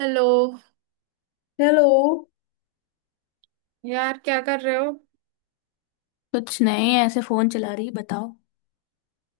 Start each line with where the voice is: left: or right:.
right: Hello.
left: Hello.
right: यार, क्या कर रहे हो?
left: कुछ नहीं ऐसे फोन चला रही बताओ।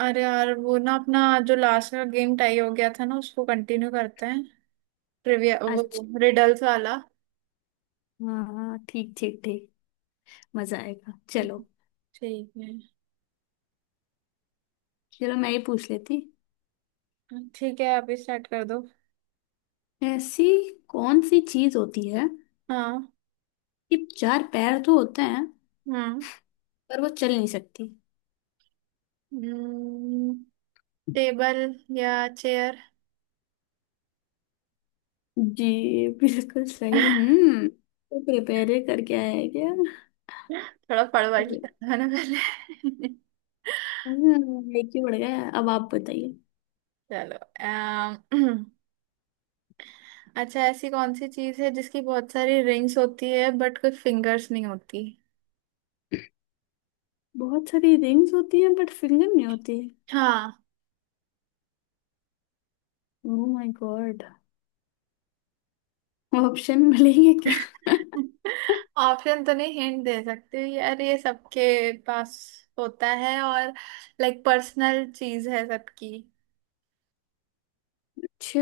right: अरे यार, वो ना अपना जो लास्ट का गेम टाई हो गया था ना, उसको कंटिन्यू करते हैं। ट्रिविया वो
left: अच्छा।
right: रिडल्स वाला।
left: हाँ ठीक ठीक ठीक। मजा आएगा चलो।
right: ठीक है।
left: चलो मैं ये पूछ लेती।
right: ठीक है, आप ही स्टार्ट कर दो।
left: ऐसी कौन सी चीज होती है
right: हाँ।
left: कि चार पैर तो होते हैं
right: हाँ।
left: पर वो चल नहीं सकती।
right: टेबल या चेयर?
left: जी। बिल्कुल सही। हम्म, तो प्रिपेयर करके आया क्या।
right: थोड़ा पढ़ पढ़ लिया था ना पहले।
left: लेके बढ़ गया है। अब आप बताइए।
right: चलो, अच्छा, ऐसी कौन सी चीज है जिसकी बहुत सारी रिंग्स होती है बट कोई फिंगर्स नहीं होती?
left: बहुत सारी रिंग्स होती हैं बट फिंगर नहीं होती।
right: हाँ।
left: Oh my god. ऑप्शन मिलेंगे क्या
right: ऑप्शन तो नहीं, हिंट दे सकते। यार ये सबके पास होता है, और लाइक पर्सनल चीज है सबकी।
left: अच्छा।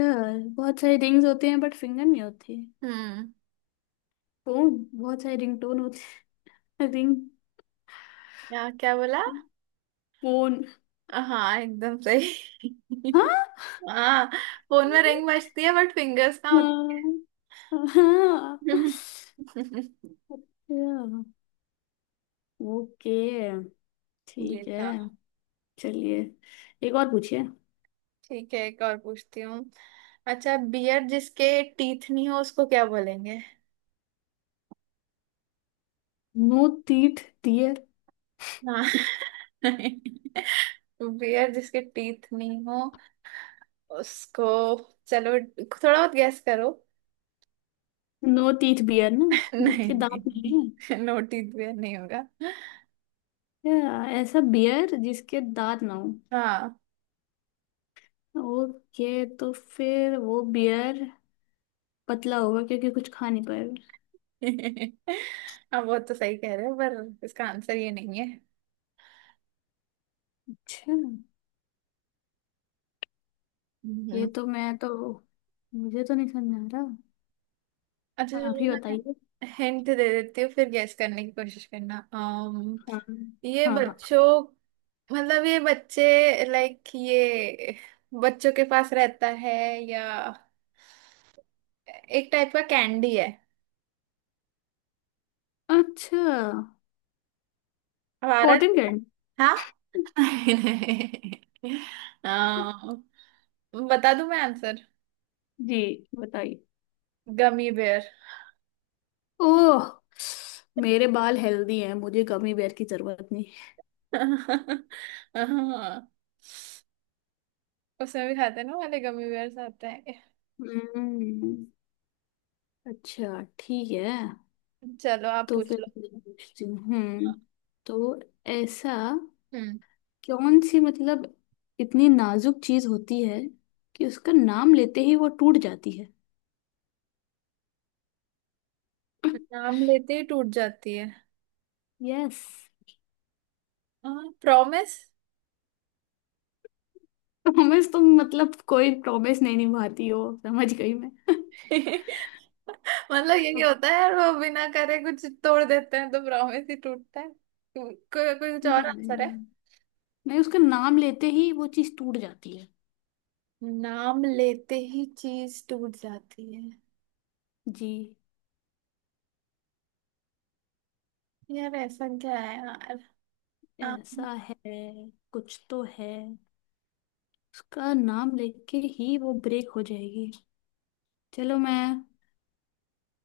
left: बहुत सारे रिंग्स होते हैं बट फिंगर नहीं होती।
right: हम्म।
left: फोन बहुत सारे रिंग टोन होते हैं रिंग।
right: यहाँ क्या बोला?
left: फोन।
right: हाँ, एकदम सही।
left: हाँ।
right: हाँ, फोन में रिंग बजती है बट फिंगर्स ना होते।
left: हाँ। हाँ। अच्छा। ओके।
right: ये
left: ठीक है।
right: था।
left: चलिए एक और पूछिए।
right: ठीक है, एक और पूछती हूँ। अच्छा, बियर जिसके टीथ नहीं हो उसको क्या बोलेंगे?
left: No teeth dear.
right: हाँ। बियर जिसके टीथ नहीं हो उसको। चलो थोड़ा बहुत गैस करो।
left: नो टीथ बियर ना।
right: नहीं
left: जिसके दांत नहीं है।
right: नहीं, नोटिस भी नहीं होगा।
left: क्या ऐसा बियर जिसके दांत ना हो।
right: हाँ।
left: ओके तो फिर वो बियर पतला होगा क्योंकि कुछ खा नहीं पाएगा।
right: अब वो तो सही कह रहे हो, पर इसका आंसर ये नहीं है।
left: अच्छा। ये
right: हम्म।
left: तो मैं तो मुझे तो नहीं समझ आ रहा।
right: अच्छा
left: हाँ, आप
right: चलो,
left: ही
right: मैं
left: बताइए।
right: हिंट दे देती हूँ, फिर गैस करने की कोशिश करना। अम
left: हाँ।
right: ये
left: हाँ। हाँ।
right: बच्चों, मतलब ये बच्चे, लाइक ये बच्चों के पास रहता है, या एक टाइप का कैंडी है
left: अच्छा।
right: हमारा।
left: Cotton canned.
right: हाँ। नहीं। आ, बता दूं मैं आंसर।
left: जी बताइए।
right: Gummy bear.
left: ओह। मेरे बाल हेल्दी हैं मुझे गमी बेर की जरूरत नहीं।
right: हाँ, उसमें भी खाते हैं ना वाले गमी बेयर्स आते हैं।
left: हम्म। अच्छा ठीक है।
right: चलो आप
left: तो
right: पूछ
left: फिर
right: लो।
left: मैं पूछती हूँ। हम्म, तो ऐसा
right: हम्म।
left: कौन सी मतलब इतनी नाजुक चीज होती है कि उसका नाम लेते ही वो टूट जाती है
right: नाम लेते ही टूट जाती है?
left: यस।
right: हाँ, प्रॉमिस।
left: प्रॉमिस तुम मतलब कोई प्रॉमिस नहीं निभाती हो समझ गई मैं
right: मतलब यही
left: अब
right: होता है, वो बिना करे कुछ तोड़ देते हैं तो प्रॉमिस ही टूटता है। कोई कुछ और
left: नहीं,
right: आंसर है?
left: नहीं उसका नाम लेते ही वो चीज टूट जाती है।
right: नाम लेते ही चीज टूट जाती है?
left: जी।
right: यार ऐसा क्या है यार? हाँ।
left: ऐसा है। कुछ तो है। उसका नाम लेके ही वो ब्रेक हो जाएगी। चलो मैं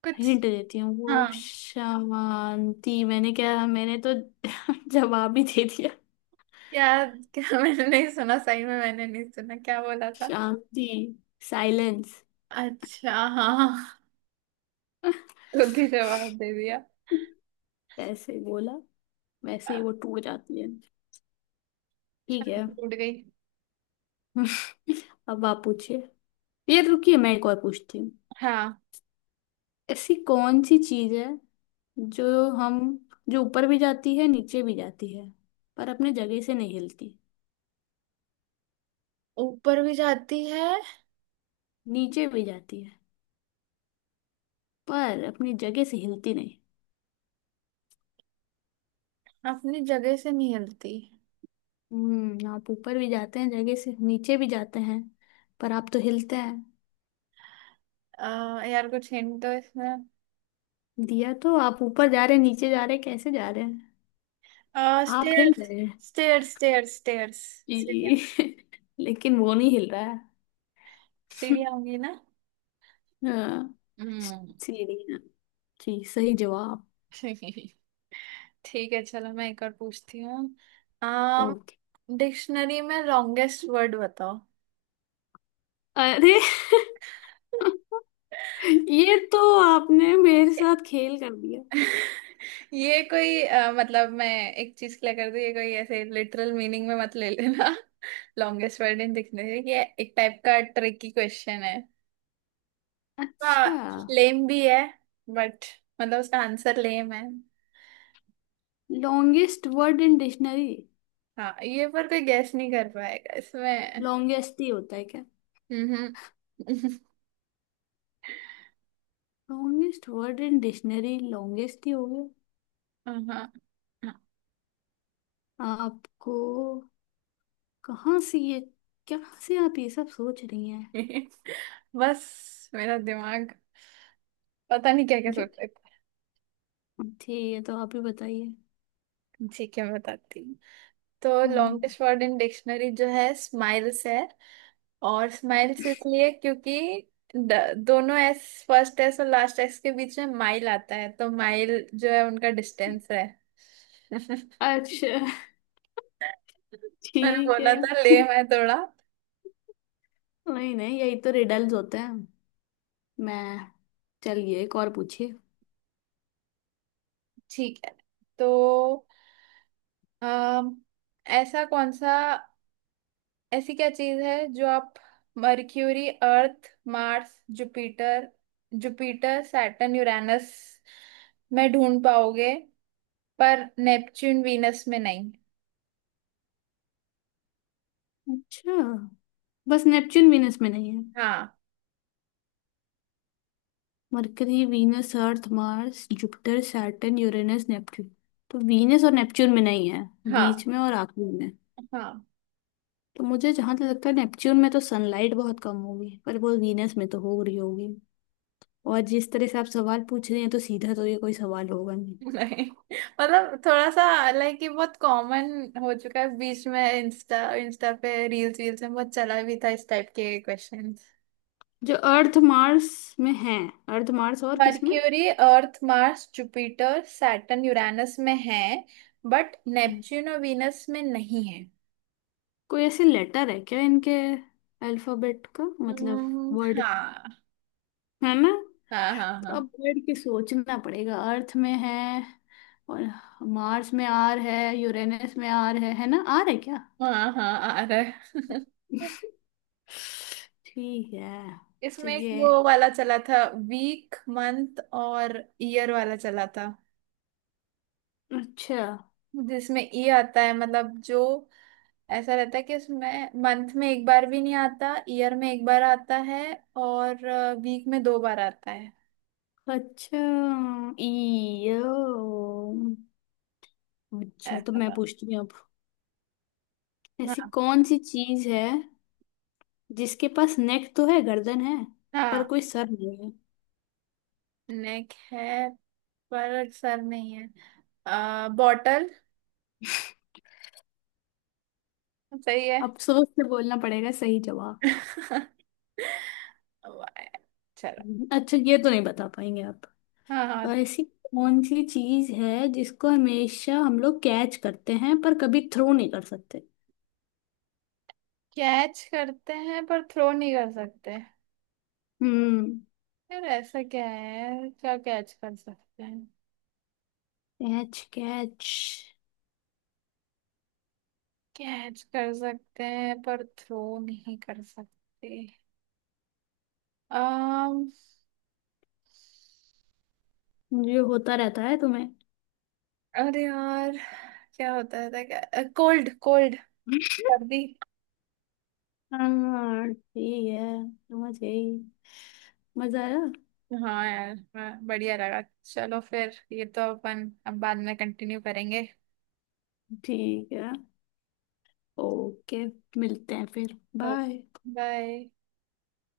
right: कुछ।
left: हिंट देती हूँ
right: हाँ।
left: वो शांति। मैंने क्या, मैंने तो जवाब ही दे दिया।
right: यार क्या, मैंने नहीं सुना। सही में मैंने नहीं सुना, क्या बोला था?
left: शांति। साइलेंस।
right: अच्छा। हाँ हाँ, हाँ। खुद ही जवाब दे दिया।
left: ऐसे बोला वैसे ही वो टूट जाती है। ठीक है
right: शांति टूट गई।
left: अब आप पूछिए। ये रुकिए मैं एक और पूछती हूँ।
right: हाँ।
left: ऐसी कौन सी चीज है जो हम, जो ऊपर भी जाती है नीचे भी जाती है पर अपने जगह से नहीं हिलती।
right: ऊपर भी जाती है,
left: नीचे भी जाती है पर अपनी जगह से हिलती नहीं।
right: अपनी जगह से नहीं हिलती।
left: हम्म, आप ऊपर भी जाते हैं जगह से नीचे भी जाते हैं पर आप तो हिलते हैं।
right: यार कुछ हिंट दो इसमें।
left: दिया तो। आप ऊपर जा रहे हैं नीचे जा रहे हैं कैसे जा रहे हैं, आप हिल
right: स्टेयर्स,
left: रहे हैं।
right: Stairs, stairs, stairs! सीढ़ियाँ!
left: जी। लेकिन वो नहीं हिल रहा है।
right: सीढ़ियाँ होंगी ना।
left: हाँ।
right: हम्म।
left: सीढ़ी। जी सही जवाब।
right: ठीक है, चलो मैं एक और पूछती हूँ। आम
left: ओके।
right: डिक्शनरी में लॉन्गेस्ट वर्ड बताओ।
left: अरे ये तो आपने मेरे साथ खेल कर दिया।
right: ये कोई मतलब मैं एक चीज क्लियर कर दूं, ये कोई ऐसे लिटरल मीनिंग में मत ले लेना। लॉन्गेस्ट वर्ड इन दिखने से, ये एक टाइप का ट्रिकी क्वेश्चन है। हाँ।
left: अच्छा।
right: लेम भी है, बट मतलब उसका आंसर लेम है।
left: लॉन्गेस्ट वर्ड इन डिक्शनरी
right: हाँ, ये पर कोई गैस नहीं कर पाएगा इसमें।
left: लॉन्गेस्ट ही होता है क्या।
right: हम्म।
left: Longest word in dictionary longest ही हो गया।
right: हाँ।
left: आपको कहाँ से ये क्या से आप ये सब सोच रही हैं।
right: बस मेरा दिमाग पता नहीं क्या क्या
left: जो,
right: सोच रहा
left: ठीक है तो आप ही बताइए।
right: था। ठीक है, मैं बताती हूँ। तो
left: हम्म।
right: लॉन्गेस्ट वर्ड इन डिक्शनरी जो है, स्माइल्स है। और स्माइल्स इसलिए क्योंकि दोनों एस, फर्स्ट एस और लास्ट एस के बीच में माइल आता है, तो माइल जो है उनका डिस्टेंस है।
left: अच्छा
right: मैंने
left: ठीक
right: बोला
left: है।
right: था ले, मैं थोड़ा।
left: नहीं नहीं यही तो रिडल्स होते हैं। मैं, चलिए एक और पूछिए।
right: ठीक है, तो अम, ऐसा कौन सा ऐसी क्या चीज है जो आप Mercury, Earth, Mars, Jupiter Jupiter, Saturn, Uranus में ढूंढ पाओगे, पर नेपच्यून वीनस में नहीं।
left: अच्छा। बस नेपच्यून वीनस में नहीं है।
right: हाँ।
left: Mercury Venus Earth Mars Jupiter Saturn Uranus Neptune, तो वीनस और नेपच्यून में नहीं है। बीच
right: हाँ।
left: में और आखिरी में।
right: हाँ,
left: तो मुझे जहां तक लगता है नेपच्यून में तो सनलाइट बहुत कम होगी पर वो वीनस में तो हो रही होगी। और जिस तरह से आप सवाल पूछ रहे हैं तो सीधा तो ये कोई सवाल होगा नहीं।
right: नहीं मतलब थोड़ा सा, लाइक ये बहुत कॉमन हो चुका है। बीच में इंस्टा इंस्टा पे रील्स वील्स में बहुत चला भी था, इस टाइप के क्वेश्चंस।
left: जो अर्थ मार्स में है। अर्थ मार्स और किस में।
right: Mercury, Earth, Mars, Jupiter, Saturn, Uranus में है, बट नेपच्यून और वीनस में नहीं है।
left: कोई ऐसे लेटर है क्या इनके अल्फाबेट का मतलब
right: हम्म।
left: वर्ड,
right: हाँ,
left: है ना।
right: हाँ, हाँ,
left: अब
right: हाँ,
left: बैठ के सोचना पड़ेगा। अर्थ में है और मार्स में आर है यूरेनस में आर है ना आर है क्या।
right: हाँ, हाँ, आ रहा है।
left: ठीक है।
right: इसमें एक
left: चलिए।
right: वो वाला चला था, वीक मंथ और ईयर वाला चला था।
left: अच्छा।
right: जिसमें ई आता है, मतलब जो ऐसा रहता है कि उसमें मंथ में एक बार भी नहीं आता, ईयर में एक बार आता है, और वीक में 2 बार आता है।
left: अच्छा ई। अच्छा तो
right: ऐसा
left: मैं
right: था।
left: पूछती हूँ अब। ऐसी
right: हाँ।
left: कौन सी चीज है जिसके पास नेक तो है गर्दन है पर
right: हाँ,
left: कोई सर नहीं है।
right: नेक है पर सर नहीं है। बॉटल। सही है।
left: अब सोच के बोलना पड़ेगा सही जवाब।
right: वाह, चलो।
left: अच्छा ये तो नहीं बता पाएंगे आप।
right: हाँ।
left: और
right: हाँ,
left: ऐसी कौन सी चीज है जिसको हमेशा हम लोग कैच करते हैं पर कभी थ्रो नहीं कर सकते।
right: कैच करते हैं पर थ्रो नहीं कर सकते?
left: हम्म।
right: यार ऐसा क्या है, क्या कैच कर सकते हैं?
left: कैच कैच
right: कैच कर सकते हैं पर थ्रो नहीं कर सकते।
left: जो होता रहता है तुम्हें।
right: अरे यार, क्या होता है था क्या? कोल्ड! कोल्ड! सर्दी।
left: हाँ ठीक है समझ गई। मजा आया।
right: हाँ यार, हाँ, बढ़िया लगा। चलो फिर, ये तो अपन अब बाद में कंटिन्यू करेंगे।
left: ठीक है। ओके। मिलते हैं फिर। बाय।
right: बाय।